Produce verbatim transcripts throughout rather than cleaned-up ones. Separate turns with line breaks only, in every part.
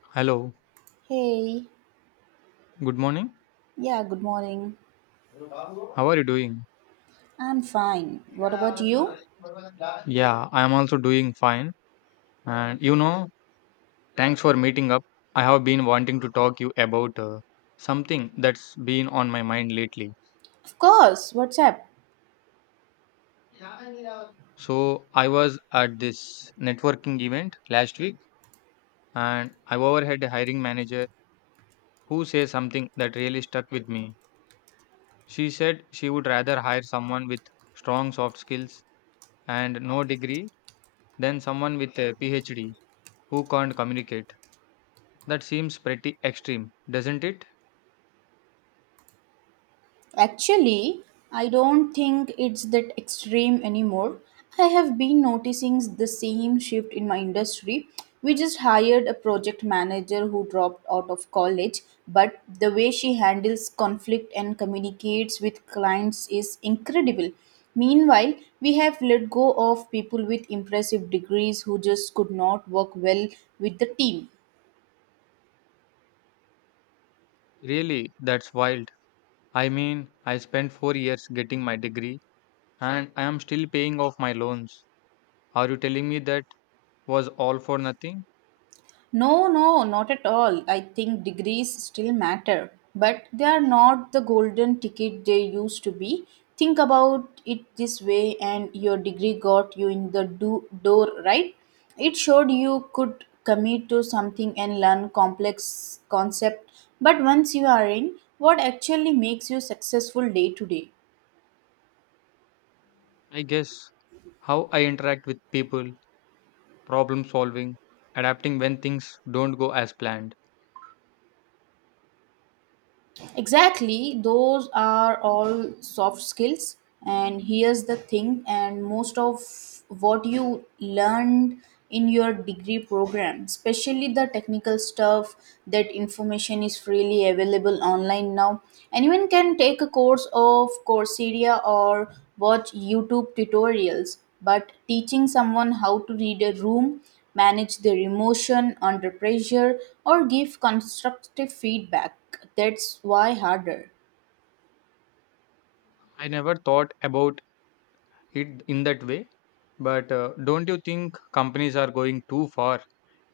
Hello,
Hey,
good morning.
yeah, good morning.
How are you doing?
I'm fine. What about you?
Yeah, I am also doing fine. And you know, thanks for meeting up. I have been wanting to talk you about uh, something that's been on my mind lately.
Of course, what's up?
So, I was at this networking event last week and I overheard a hiring manager who said something that really stuck with me. She said she would rather hire someone with strong soft skills and no degree than someone with a PhD who can't communicate. That seems pretty extreme, doesn't it?
Actually, I don't think it's that extreme anymore. I have been noticing the same shift in my industry. We just hired a project manager who dropped out of college, but the way she handles conflict and communicates with clients is incredible. Meanwhile, we have let go of people with impressive degrees who just could not work well with the team.
Really, that's wild. I mean, I spent four years getting my degree and I am still paying off my loans. Are you telling me that was all for nothing?
No, no, not at all. I think degrees still matter, but they are not the golden ticket they used to be. Think about it this way, and your degree got you in the do- door, right? It showed you could commit to something and learn complex concept. But once you are in, what actually makes you successful day to day?
I guess how I interact with people, problem solving, adapting when things don't go as planned.
Exactly, those are all soft skills. And here's the thing, and most of what you learned in your degree program, especially the technical stuff, that information is freely available online now. Anyone can take a course of Coursera or watch YouTube tutorials, but teaching someone how to read a room, manage their emotion under pressure, or give constructive feedback that's why harder.
I never thought about it in that way. But uh, don't you think companies are going too far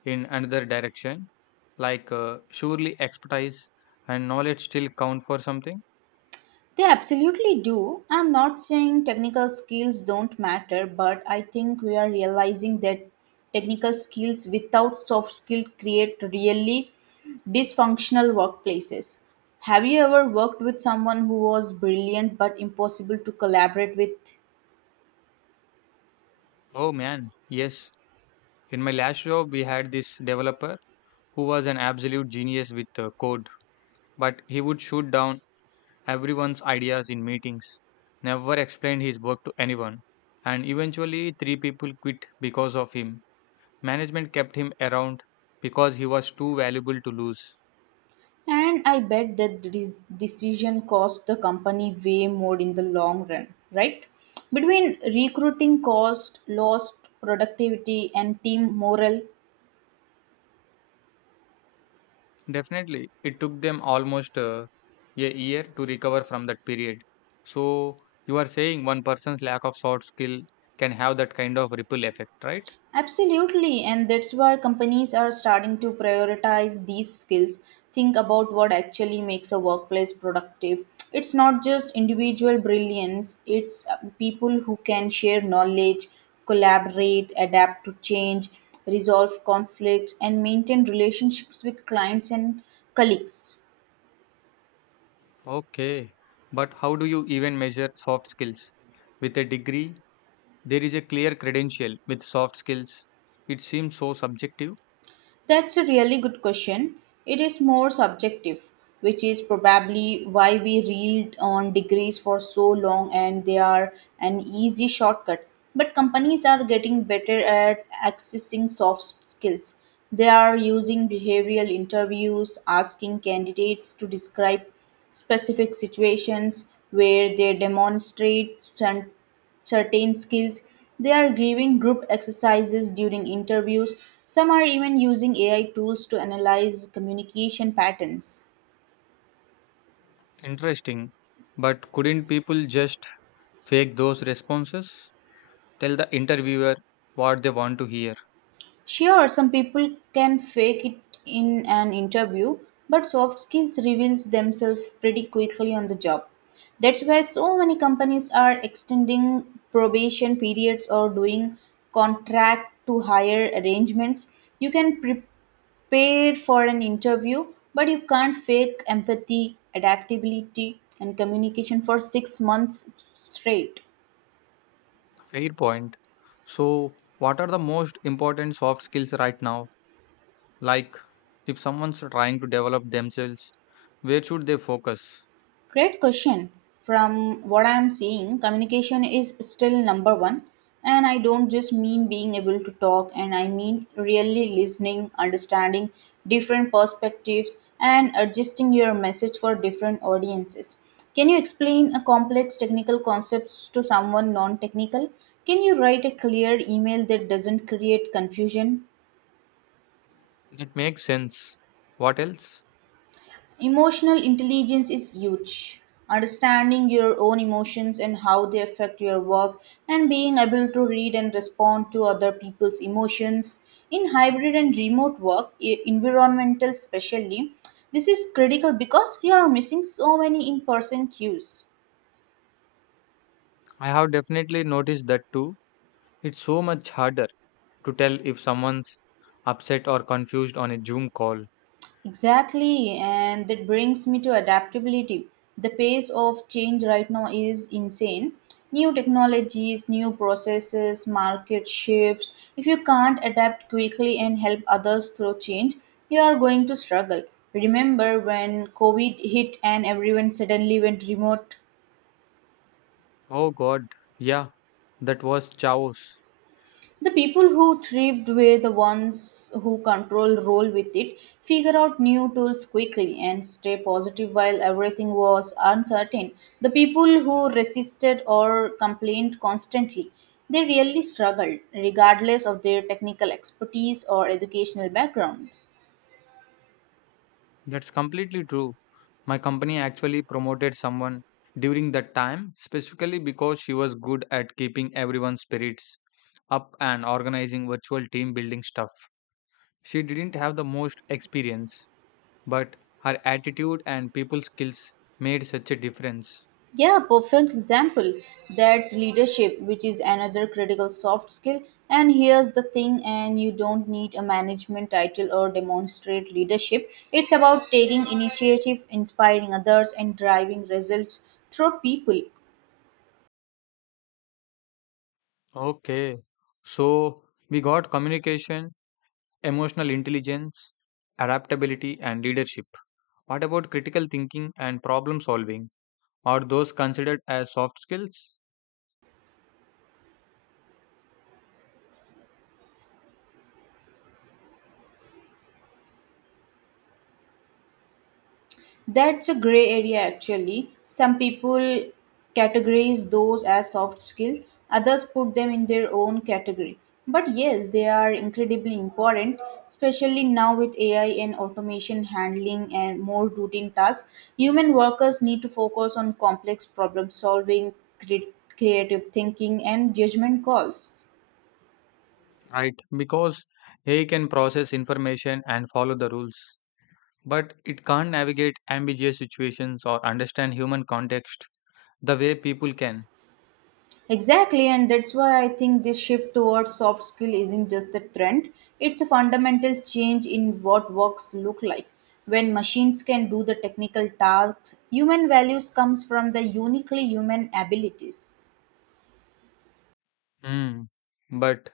in another direction? Like, uh, surely expertise and knowledge still count for something?
They absolutely do. I'm not saying technical skills don't matter, but I think we are realizing that technical skills without soft skill create really dysfunctional workplaces. Have you ever worked with someone who was brilliant but impossible to collaborate with?
Oh man, yes. In my last job, we had this developer who was an absolute genius with uh, code, but he would shoot down everyone's ideas in meetings, never explained his work to anyone. And eventually, three people quit because of him. Management kept him around because he was too valuable to lose.
And I bet that this decision cost the company way more in the long run, right? Between recruiting cost, lost productivity, and team morale.
Definitely, it took them almost uh, a year to recover from that period. So, you are saying one person's lack of soft skill can have that kind of ripple effect, right?
Absolutely, and that's why companies are starting to prioritize these skills. Think about what actually makes a workplace productive. It's not just individual brilliance, it's uh, people who can share knowledge, collaborate, adapt to change, resolve conflicts, and maintain relationships with clients and colleagues.
Okay. But how do you even measure soft skills? With a degree, there is a clear credential with soft skills. It seems so subjective.
That's a really good question. It is more subjective, which is probably why we reeled on degrees for so long and they are an easy shortcut. But companies are getting better at accessing soft skills. They are using behavioral interviews, asking candidates to describe specific situations where they demonstrate strength certain skills. They are giving group exercises during interviews. Some are even using A I tools to analyze communication patterns.
Interesting. But couldn't people just fake those responses? Tell the interviewer what they want to hear.
Sure, some people can fake it in an interview, but soft skills reveals themselves pretty quickly on the job. That's why so many companies are extending probation periods or doing contract to hire arrangements. You can pre- paid for an interview, but you can't fake empathy, adaptability, and communication for six months straight.
Fair point. So, what are the most important soft skills right now? Like, if someone's trying to develop themselves, where should they focus?
Great question. From what I'm seeing, communication is still number one. And I don't just mean being able to talk, and I mean really listening, understanding different perspectives, and adjusting your message for different audiences. Can you explain a complex technical concepts to someone non technical? Can you write a clear email that doesn't create confusion?
That makes sense. What else?
Emotional intelligence is huge. Understanding your own emotions and how they affect your work, and being able to read and respond to other people's emotions. In hybrid and remote work, e- environmental especially, this is critical because you are missing so many in person cues.
I have definitely noticed that too. It's so much harder to tell if someone's upset or confused on a Zoom call.
Exactly, and that brings me to adaptability. The pace of change right now is insane. New technologies, new processes, market shifts. If you can't adapt quickly and help others through change, you are going to struggle. Remember when COVID hit and everyone suddenly went remote?
Oh god, yeah, that was chaos.
The people who thrived were the ones who control role with it, figure out new tools quickly, and stay positive while everything was uncertain. The people who resisted or complained constantly, they really struggled, regardless of their technical expertise or educational background.
That's completely true. My company actually promoted someone during that time, specifically because she was good at keeping everyone's spirits up and organizing virtual team building stuff. She didn't have the most experience, but her attitude and people skills made such a difference.
Yeah, perfect example. That's leadership, which is another critical soft skill. And here's the thing, and you don't need a management title or demonstrate leadership. It's about taking initiative, inspiring others, and driving results through people.
Okay, so we got communication, emotional intelligence, adaptability, and leadership. What about critical thinking and problem solving? Are those considered as soft skills?
That's a gray area actually. Some people categorize those as soft skills, others put them in their own category. But yes, they are incredibly important, especially now with A I and automation handling and more routine tasks. Human workers need to focus on complex problem solving, cre- creative thinking, and judgment calls.
Right, because A I can process information and follow the rules, but it can't navigate ambiguous situations or understand human context the way people can.
Exactly, and that's why I think this shift towards soft skill isn't just a trend, it's a fundamental change in what works look like. When machines can do the technical tasks, human values comes from the uniquely human abilities.
Hmm. But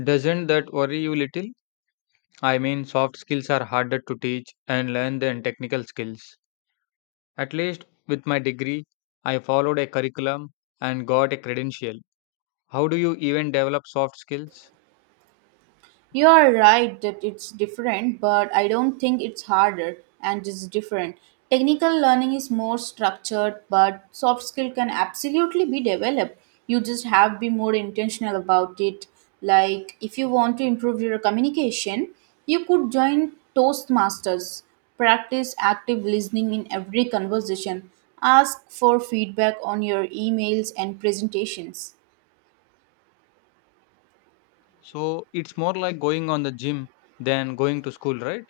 doesn't that worry you little? I mean, soft skills are harder to teach and learn than technical skills. At least with my degree, I followed a curriculum and got a credential. How do you even develop soft skills?
You are right that it's different, but I don't think it's harder and it's different. Technical learning is more structured, but soft skill can absolutely be developed. You just have to be more intentional about it. Like if you want to improve your communication, you could join Toastmasters. Practice active listening in every conversation. Ask for feedback on your emails and presentations.
So it's more like going on the gym than going to school, right?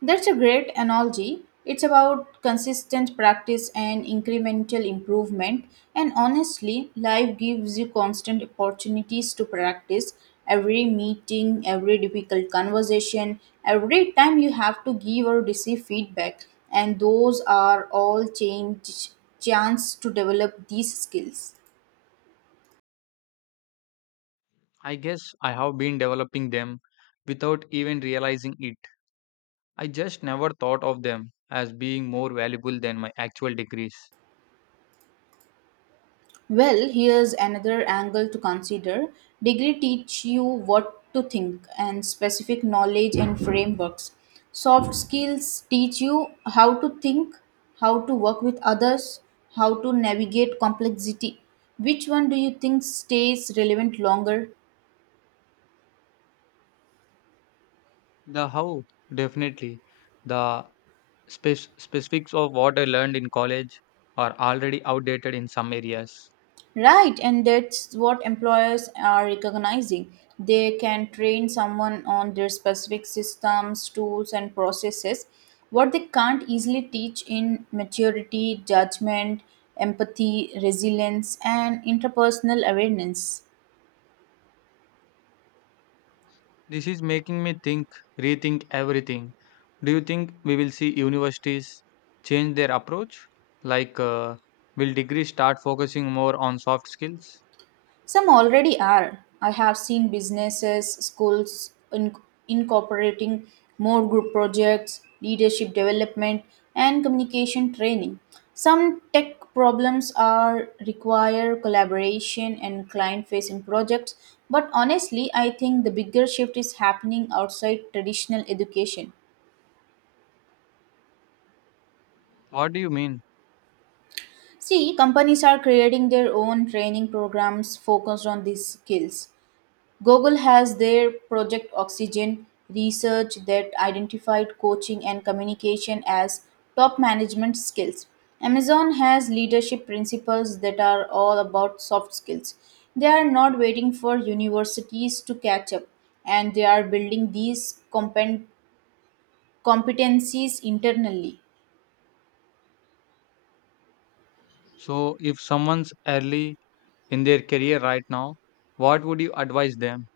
That's a great analogy. It's about consistent practice and incremental improvement. And honestly, life gives you constant opportunities to practice every meeting, every difficult conversation, every time you have to give or receive feedback. And those are all change chance to develop these skills.
I guess I have been developing them without even realizing it. I just never thought of them as being more valuable than my actual degrees.
Well, here's another angle to consider. Degree teach you what to think and specific knowledge and frameworks. Soft skills teach you how to think, how to work with others, how to navigate complexity. Which one do you think stays relevant longer?
The how, definitely. The spec- specifics of what I learned in college are already outdated in some areas.
Right, and that's what employers are recognizing. They can train someone on their specific systems, tools, and processes. What they can't easily teach in maturity, judgment, empathy, resilience, and interpersonal awareness.
This is making me think, rethink everything. Do you think we will see universities change their approach? Like, uh, will degrees start focusing more on soft skills?
Some already are. I have seen businesses, schools in- incorporating more group projects, leadership development, and communication training. Some tech problems are require collaboration and client facing projects, but honestly, I think the bigger shift is happening outside traditional education.
What do you mean?
See, companies are creating their own training programs focused on these skills. Google has their Project Oxygen research that identified coaching and communication as top management skills. Amazon has leadership principles that are all about soft skills. They are not waiting for universities to catch up, and they are building these compen- competencies internally.
So, if someone's early in their career right now, what would you advise them?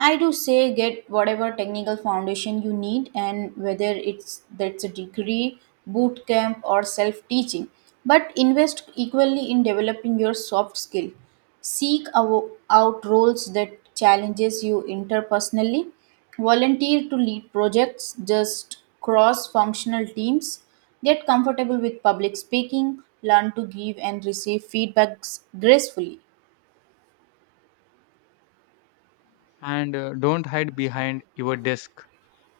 I do say get whatever technical foundation you need and whether it's that's a degree, boot camp or self-teaching. But invest equally in developing your soft skill. Seek awo- out roles that challenges you interpersonally. Volunteer to lead projects, just cross-functional teams. Get comfortable with public speaking, learn to give and receive feedbacks gracefully.
And uh, don't hide behind your desk,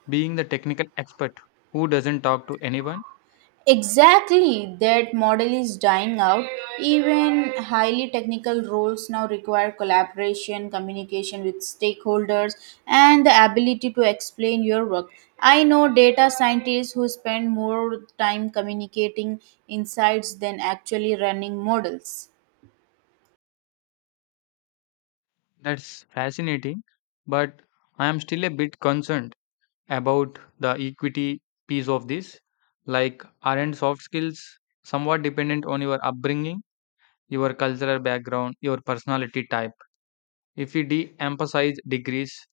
being the technical expert who doesn't talk to anyone.
Exactly, that model is dying out. Even highly technical roles now require collaboration, communication with stakeholders, and the ability to explain your work. I know data scientists who spend more time communicating insights than actually running models.
That's fascinating, but I am still a bit concerned about the equity piece of this. Like, aren't soft skills somewhat dependent on your upbringing, your cultural background, your personality type? If we de-emphasize degrees,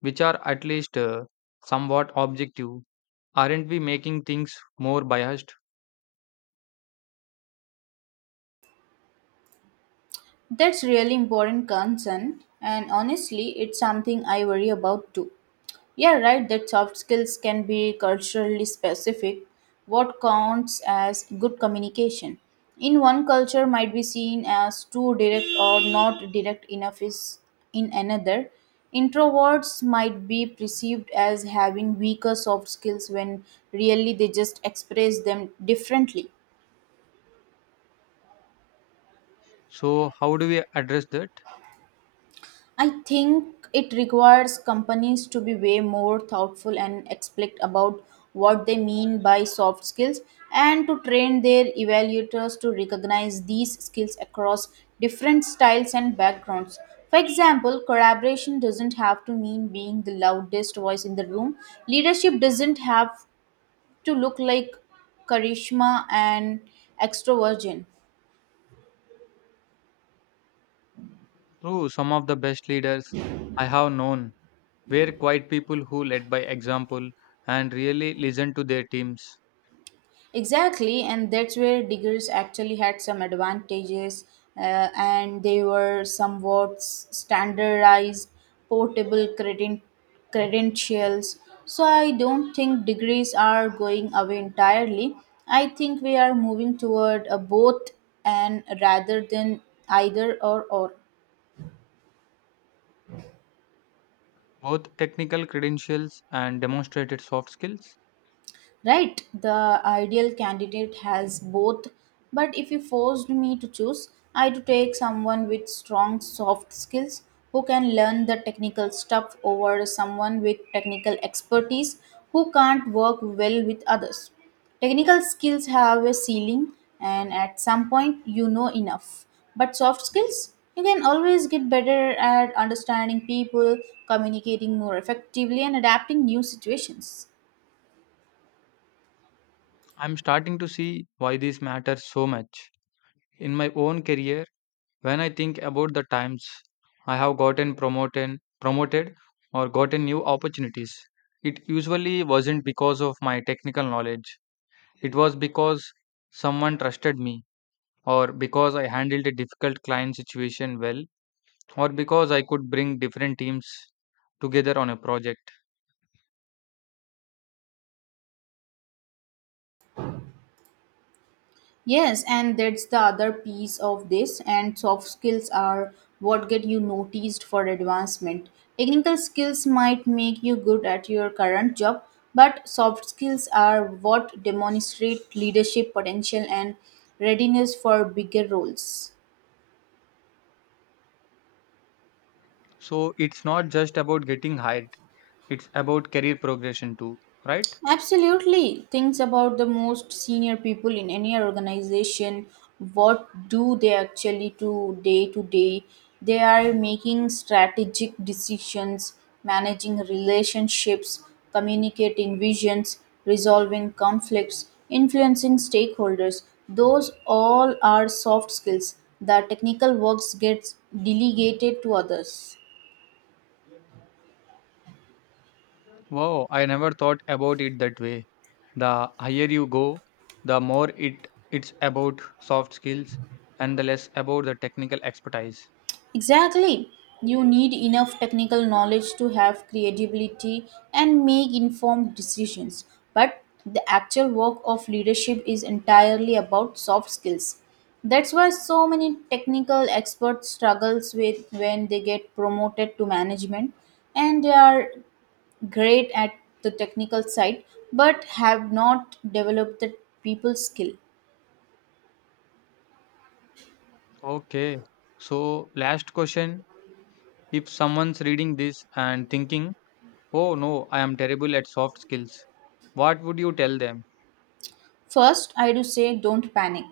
which are at least uh, somewhat objective, aren't we making things more biased?
That's really important concern, and honestly, it's something I worry about too. Yeah, right, that soft skills can be culturally specific. What counts as good communication? In one culture might be seen as too direct or not direct enough is in another. Introverts might be perceived as having weaker soft skills when really they just express them differently.
So how do we address that?
I think it requires companies to be way more thoughtful and explicit about what they mean by soft skills and to train their evaluators to recognize these skills across different styles and backgrounds. For example, collaboration doesn't have to mean being the loudest voice in the room. Leadership doesn't have to look like charisma and extroversion.
Through some of the best leaders I have known were quite people who led by example and really listened to their teams.
Exactly, and that's where diggers actually had some advantages, uh, and they were somewhat s- standardized, portable creden- credentials. So I don't think degrees are going away entirely. I think we are moving toward a both and rather than either or or.
Both technical credentials and demonstrated soft skills.
Right, the ideal candidate has both, but if you forced me to choose, I'd take someone with strong soft skills who can learn the technical stuff over someone with technical expertise who can't work well with others. Technical skills have a ceiling, and at some point, you know enough. But soft skills, you can always get better at understanding people, communicating more effectively, and adapting new situations.
I'm starting to see why this matters so much. In my own career, when I think about the times I have gotten promoted, promoted or gotten new opportunities, it usually wasn't because of my technical knowledge. It was because someone trusted me, or because I handled a difficult client situation well, or because I could bring different teams together on a project.
Yes, and that's the other piece of this. And soft skills are what get you noticed for advancement. Technical skills might make you good at your current job, but soft skills are what demonstrate leadership potential and readiness for bigger roles.
So it's not just about getting hired. It's about career progression too, right?
Absolutely. Things about the most senior people in any organization. What do they actually do day to day? They are making strategic decisions, managing relationships, communicating visions, resolving conflicts, influencing stakeholders. Those all are soft skills. The technical works gets delegated to others.
Wow, I never thought about it that way. The higher you go, the more it it's about soft skills and the less about the technical expertise.
Exactly. You need enough technical knowledge to have creativity and make informed decisions. But the actual work of leadership is entirely about soft skills. That's why so many technical experts struggles with when they get promoted to management and they are great at the technical side but have not developed the people skill.
Okay. So last question, if someone's reading this and thinking, "Oh no, I am terrible at soft skills." What would you tell them?
First, I do say don't panic.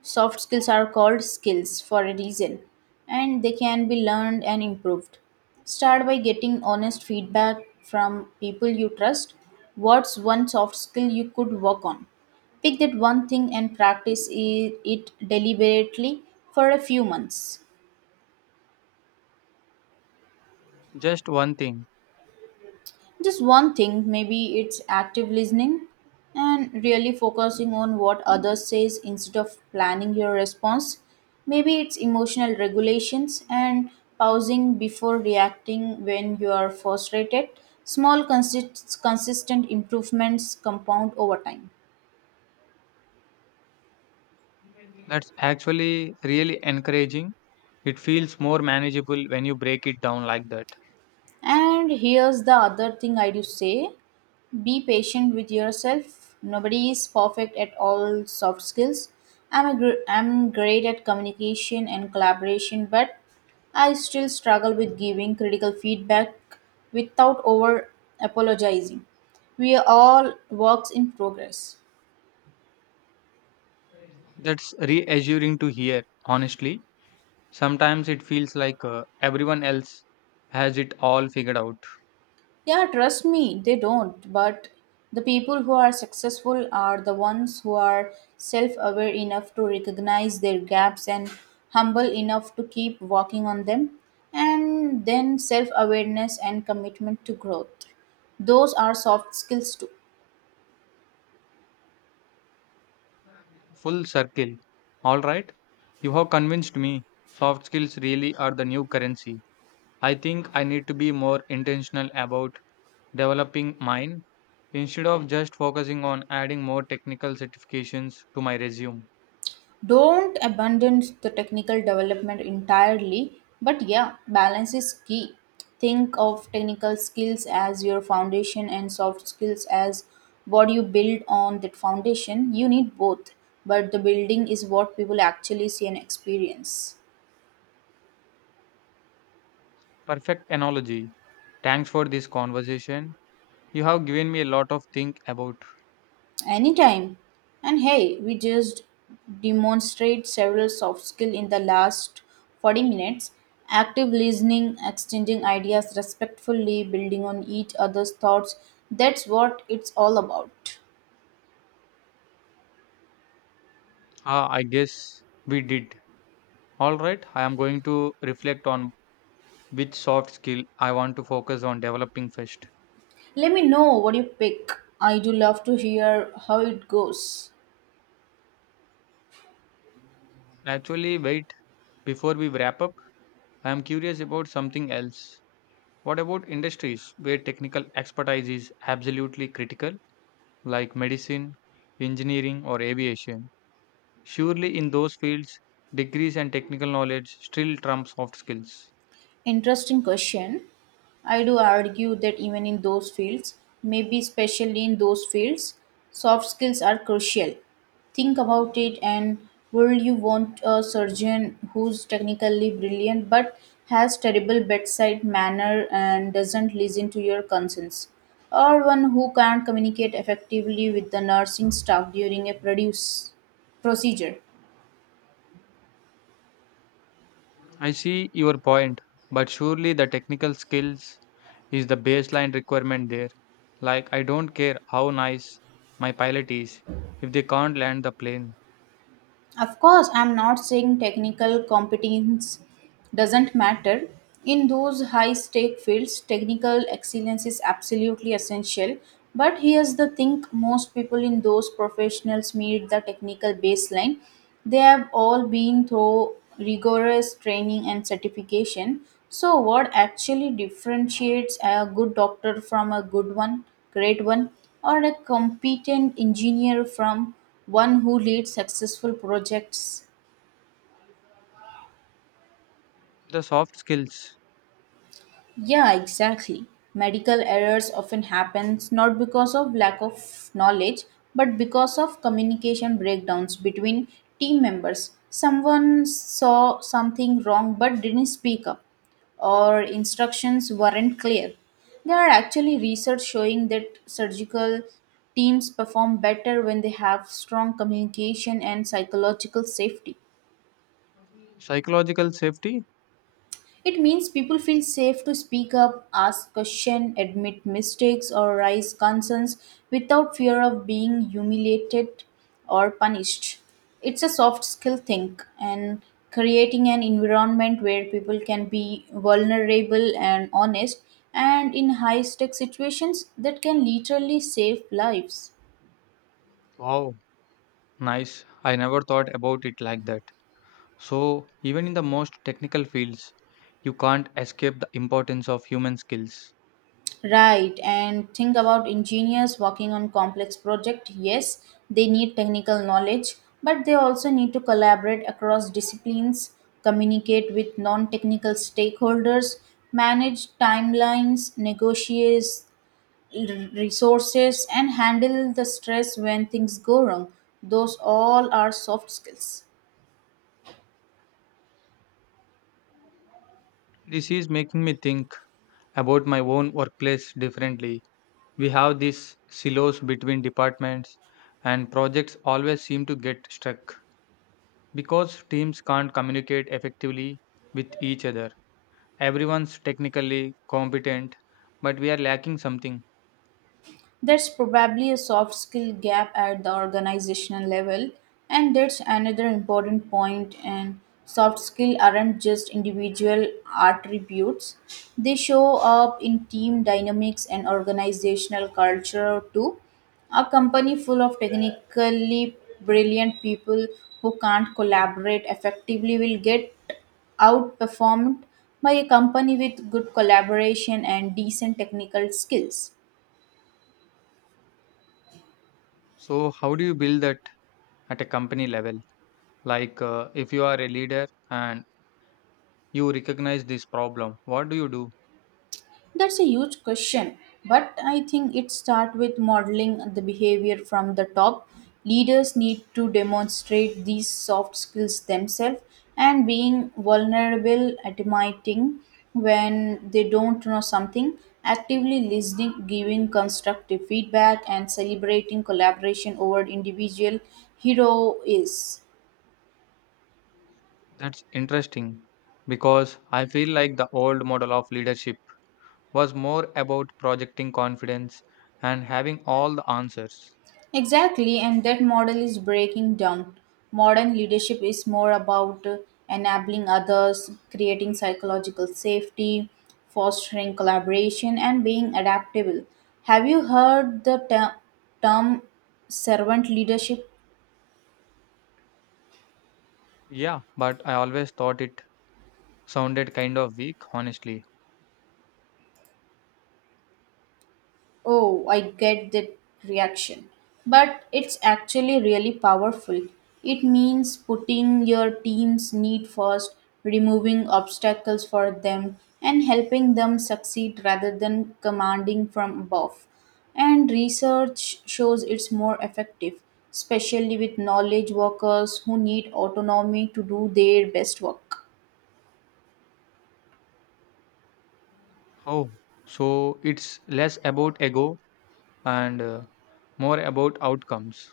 Soft skills are called skills for a reason, and they can be learned and improved. Start by getting honest feedback from people you trust. What's one soft skill you could work on? Pick that one thing and practice i- it deliberately for a few months.
Just one thing.
Just one thing, maybe it's active listening and really focusing on what others says instead of planning your response. Maybe it's emotional regulations and pausing before reacting when you are frustrated. Small consist- consistent improvements compound over time.
That's actually really encouraging. It feels more manageable when you break it down like that.
And here's the other thing I do say be patient with yourself. Nobody is perfect at all soft skills. I'm, a gr- I'm great at communication and collaboration, but I still struggle with giving critical feedback without over apologizing. We are all works in progress.
That's reassuring to hear, honestly. Sometimes it feels like uh, everyone else has it all figured out.
Yeah, trust me, they don't. But the people who are successful are the ones who are self aware enough to recognize their gaps and humble enough to keep working on them. And then self awareness and commitment to growth. Those are soft skills too.
Full circle. All right. You have convinced me. Soft skills really are the new currency. I think I need to be more intentional about developing mine instead of just focusing on adding more technical certifications to my resume.
Don't abandon the technical development entirely, but yeah, balance is key. Think of technical skills as your foundation and soft skills as what you build on that foundation. You need both, but the building is what people actually see and experience.
Perfect analogy. Thanks for this conversation. You have given me a lot of think about.
Anytime. And hey, we just demonstrate several soft skill in the last forty minutes. Active listening, exchanging ideas respectfully, building on each other's thoughts. That's what it's all about.
Ah, I guess we did. All right. I am going to reflect on which soft skill I want to focus on developing first.
Let me know what you pick. I do love to hear how it goes.
Actually, wait. Before we wrap up, I am curious about something else. What about industries where technical expertise is absolutely critical, like medicine, engineering, or aviation? Surely, in those fields, degrees and technical knowledge still trump soft skills.
Interesting question. I do argue that even in those fields, maybe especially in those fields, soft skills are crucial. Think about it and would you want a surgeon who's technically brilliant but has terrible bedside manner and doesn't listen to your concerns? Or one who can't communicate effectively with the nursing staff during a produce procedure?
I see your point, but surely the technical skills is the baseline requirement there. Like, I don't care how nice my pilot is if they can't land the plane.
Of course, I'm not saying technical competence doesn't matter. In those high stake fields, technical excellence is absolutely essential. But here's the thing most people in those professionals meet the technical baseline. They have all been through rigorous training and certification. So, what actually differentiates a good doctor from a good one, great one, or a competent engineer from one who leads successful projects.
The soft skills.
Yeah, exactly. Medical errors often happens not because of lack of knowledge but because of communication breakdowns between team members. Someone saw something wrong but didn't speak up or instructions weren't clear. There are actually research showing that surgical teams perform better when they have strong communication and psychological safety.
Psychological safety?
It means people feel safe to speak up, ask questions, admit mistakes, or raise concerns without fear of being humiliated or punished. It's a soft skill thing, and creating an environment where people can be vulnerable and honest and in high stake situations that can literally save lives.
Wow, nice. I never thought about it like that. So, even in the most technical fields, you can't escape the importance of human skills.
Right, and think about engineers working on complex projects. Yes, they need technical knowledge, but they also need to collaborate across disciplines, communicate with non technical stakeholders, manage timelines, negotiate l- resources, and handle the stress when things go wrong. Those all are soft skills.
This is making me think about my own workplace differently. We have these silos between departments, and projects always seem to get stuck because teams can't communicate effectively with each other. Everyone's technically competent, but we are lacking something.
That's probably a soft skill gap at the organizational level, and that's another important point. And soft skill aren't just individual attributes; they show up in team dynamics and organizational culture too. A company full of technically brilliant people who can't collaborate effectively will get outperformed by a company with good collaboration and decent technical skills.
So, how do you build that at a company level? Like, uh, if you are a leader and you recognize this problem, what do you do?
That's a huge question, but I think it starts with modeling the behavior from the top. Leaders need to demonstrate these soft skills themselves and being vulnerable, admitting when they don't know something, actively listening, giving constructive feedback, and celebrating collaboration over individual heroes.
That's interesting because I feel like the old model of leadership was more about projecting confidence and having all the answers.
Exactly, and that model is breaking down. Modern leadership is more about uh, enabling others, creating psychological safety, fostering collaboration, and being adaptable. Have you heard the ter- term servant leadership?
Yeah, but I always thought it sounded kind of weak, honestly.
Oh, I get that reaction. But it's actually really powerful. It means putting your team's need first, removing obstacles for them, and helping them succeed rather than commanding from above. And research shows it's more effective, especially with knowledge workers who need autonomy to do their best work.
Oh, so it's less about ego and uh, more about outcomes.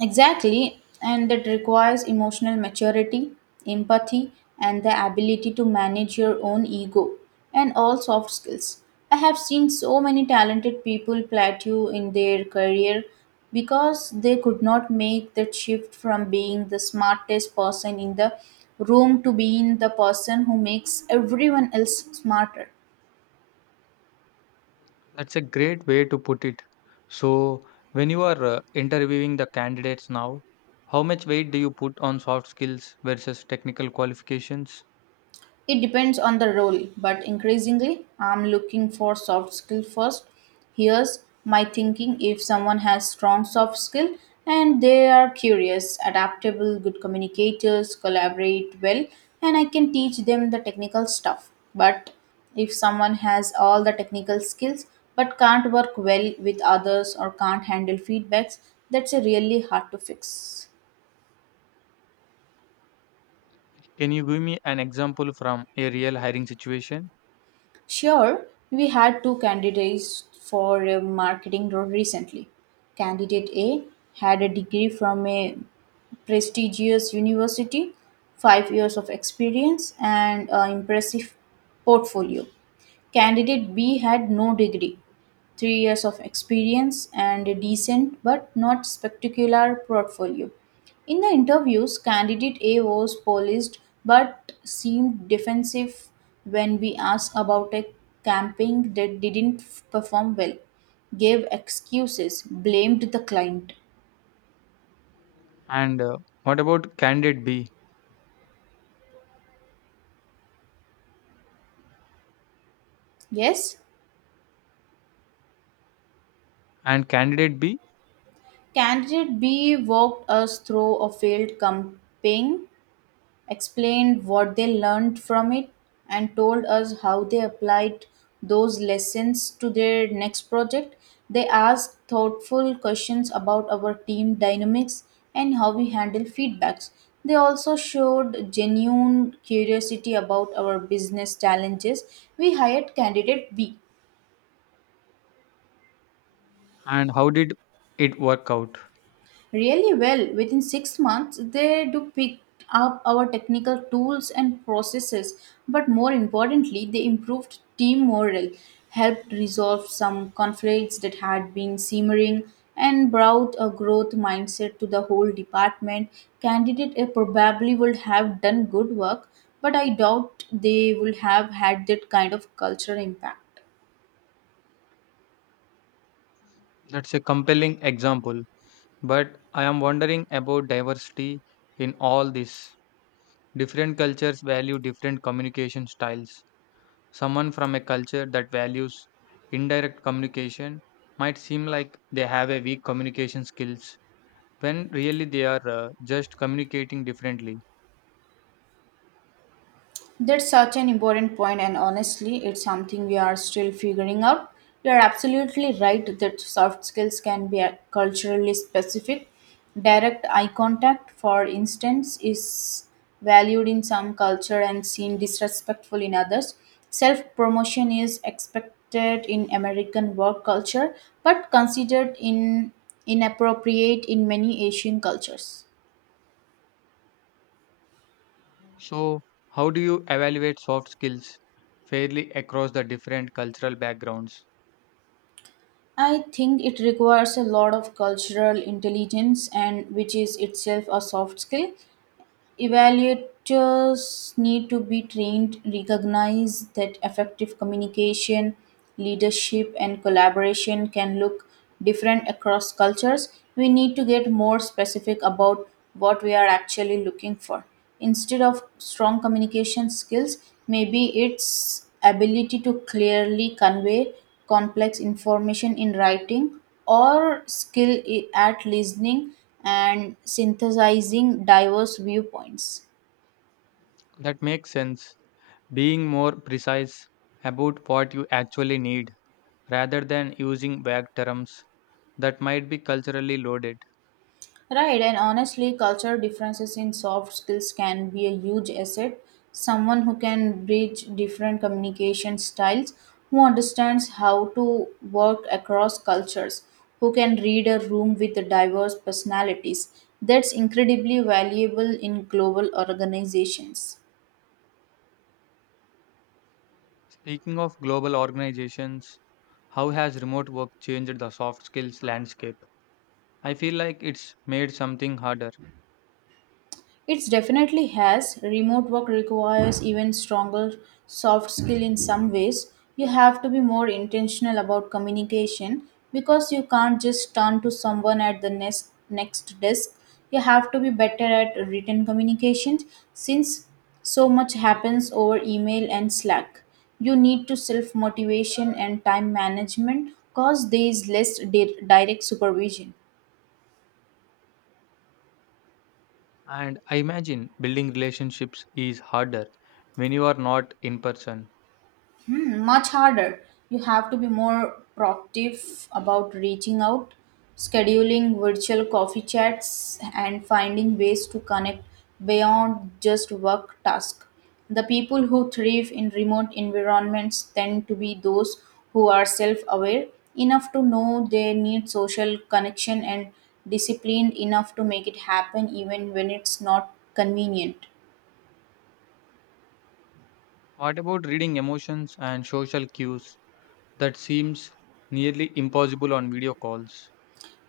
Exactly, and that requires emotional maturity, empathy, and the ability to manage your own ego and all soft skills. I have seen so many talented people plateau in their career because they could not make that shift from being the smartest person in the room to being the person who makes everyone else smarter.
That's a great way to put it. So, when you are uh, interviewing the candidates now, how much weight do you put on soft skills versus technical qualifications?
It depends on the role, but increasingly, I'm looking for soft skill first. Here's my thinking if someone has strong soft skill and they are curious, adaptable, good communicators, collaborate well, and I can teach them the technical stuff. But if someone has all the technical skills but can't work well with others or can't handle feedbacks, that's a really hard to fix.
Can you give me an example from a real hiring situation?
Sure, we had two candidates for a marketing role recently. Candidate A had a degree from a prestigious university, five years of experience, and an impressive portfolio. Candidate B had no degree, three years of experience, and a decent but not spectacular portfolio. In the interviews, candidate A was polished but seemed defensive when we asked about a camping that didn't f- perform well, gave excuses, blamed the client.
And uh, what about candidate B
Yes,
and candidate B
candidate B walked us through a failed camping explained what they learned from it, and told us how they applied those lessons to their next project. They asked thoughtful questions about our team dynamics and how we handle feedbacks. They also showed genuine curiosity about our business challenges. We hired candidate B
and how did it work out?
really well. Within six months, they do pick up our technical tools and processes, but more importantly, they improved team morale, helped resolve some conflicts that had been simmering, and brought a growth mindset to the whole department. Candidate A probably would have done good work, but I doubt they would have had that kind of cultural impact.
That's a compelling example. But I am wondering about diversity in all this. Different cultures value different communication styles. Someone from a culture that values indirect communication might seem like they have a weak communication skills when really they are uh, just communicating differently.
That's such an important point, and honestly, it's something we are still figuring out. You're absolutely right that soft skills can be uh, culturally specific. Direct eye contact, for instance, is valued in some culture and seen disrespectful in others. Self promotion is expected in American work culture but considered in inappropriate in many Asian cultures.
So, how do you evaluate soft skills fairly across the different cultural backgrounds?
I think it requires a lot of cultural intelligence and which is itself a soft skill. Evaluators need to be trained, recognize that effective communication, leadership, and collaboration can look different across cultures. We need to get more specific about what we are actually looking for. Instead of strong communication skills, maybe it's ability to clearly convey complex information in writing or skill i- at listening and synthesizing diverse viewpoints.
That makes sense. Being more precise about what you actually need rather than using vague terms that might be culturally loaded.
Right, and honestly, cultural differences in soft skills can be a huge asset. Someone who can bridge different communication styles, who understands how to work across cultures, who can read a room with diverse personalities. That's incredibly valuable in global organizations.
Speaking of global organizations, how has remote work changed the soft skills landscape? I feel like it's made something harder.
It definitely has. Remote work requires even stronger soft skill in some ways. You have to be more intentional about communication because you can't just turn to someone at the next next desk. You have to be better at written communication since so much happens over email and Slack. You need to self motivation and time management cause there is less di- direct supervision.
And I imagine building relationships is harder when you are not in person.
Hmm, much harder. You have to be more proactive about reaching out, scheduling virtual coffee chats, and finding ways to connect beyond just work tasks. The people who thrive in remote environments tend to be those who are self aware enough to know they need social connection and disciplined enough to make it happen even when it's not convenient.
What about reading emotions and social cues? That seems nearly impossible on video calls.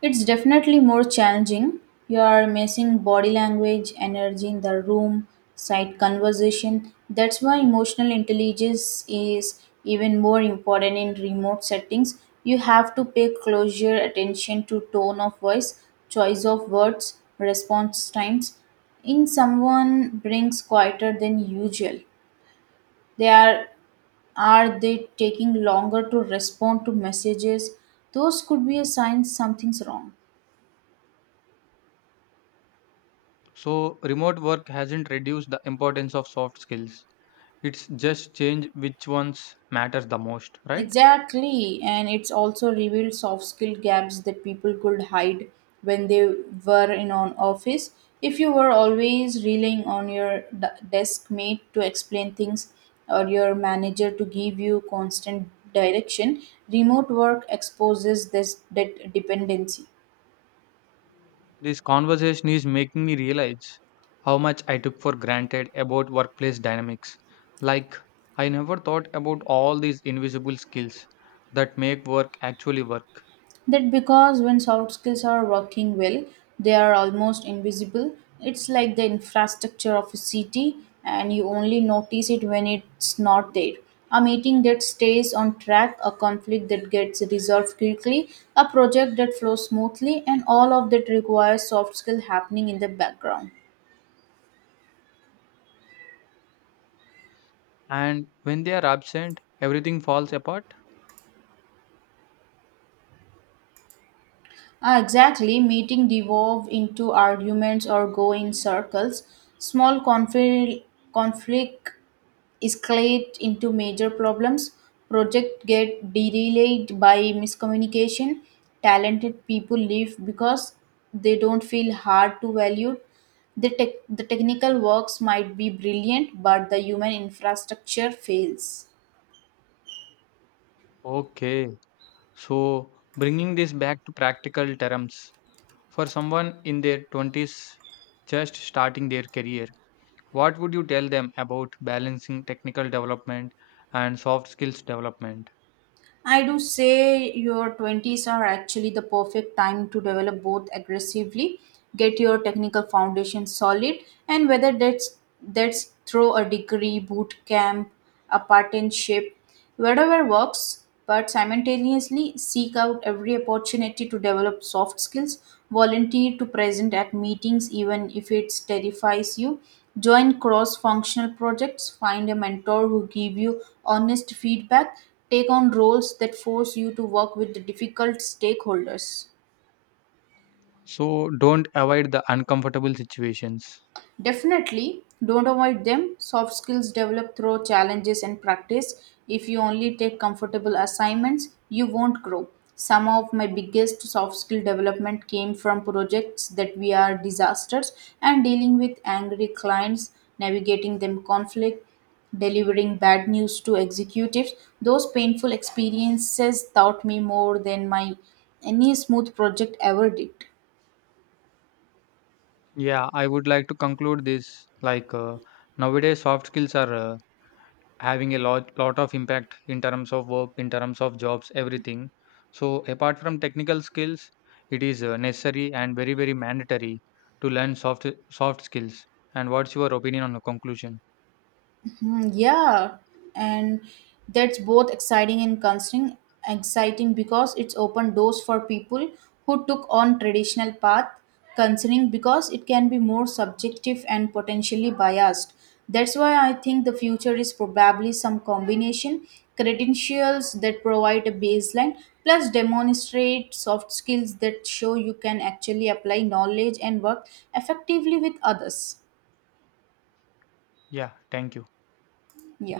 It's definitely more challenging. You are missing body language, energy in the room, side conversation. That's why emotional intelligence is even more important in remote settings. You have to pay closer attention to tone of voice, choice of words, response times. In someone brings quieter than usual. They are are they taking longer to respond to messages? Those could be a sign something's wrong.
So, remote work hasn't reduced the importance of soft skills. It's just changed which ones matters the most, right?
Exactly, and it's also revealed soft skill gaps that people could hide when they were in an office. If you were always relying on your d- desk mate to explain things or your manager to give you constant direction, remote work exposes this that dependency.
This conversation is making me realize how much I took for granted about workplace dynamics. Like, I never thought about all these invisible skills that make work actually work.
That because when soft skills are working well, they are almost invisible. It's like the infrastructure of a city, and you only notice it when it's not there. A meeting that stays on track, a conflict that gets resolved quickly, a project that flows smoothly, and all of that requires soft skill happening in the background.
And when they are absent, everything falls apart.
Ah, exactly, meeting devolve into arguments or go in circles. Small conflict conflict escalate into major problems. Project get delayed by miscommunication. Talented people leave because they don't feel hard to value. The, tech the technical works might be brilliant, but the human infrastructure fails.
Okay, so bringing this back to practical terms, for someone in their twenties just starting their career, what would you tell them about balancing technical development and soft skills development?
I do say your twenties are actually the perfect time to develop both aggressively, get your technical foundation solid, and whether that's that's through a degree, boot camp, a partnership, whatever works, but simultaneously seek out every opportunity to develop soft skills, volunteer to present at meetings even if it terrifies you, join cross functional projects, find a mentor who give you honest feedback Take on roles that force you to work with the difficult stakeholders.
So don't avoid the uncomfortable situations.
Definitely, don't avoid them. Soft skills develop through challenges and practice. If you only take comfortable assignments, you won't grow. Some of my biggest soft skill development came from projects that we are disasters and dealing with angry clients, navigating them conflict, delivering bad news to executives. Those painful experiences taught me more than my any smooth project ever did.
Yeah, I would like to conclude this like uh, nowadays soft skills are uh, having a lot lot of impact in terms of work, in terms of jobs, everything. So apart from technical skills, it is uh, necessary and very very mandatory to learn soft soft skills. And what's your opinion on the conclusion?
Hmm. Yeah, and that's both exciting and concerning. Exciting because it's open doors for people who took on traditional path. Concerning because it can be more subjective and potentially biased. That's why I think the future is probably some combination credentials that provide a baseline plus demonstrate soft skills that show you can actually apply knowledge and work effectively with others.
Yeah, thank you.
Yeah.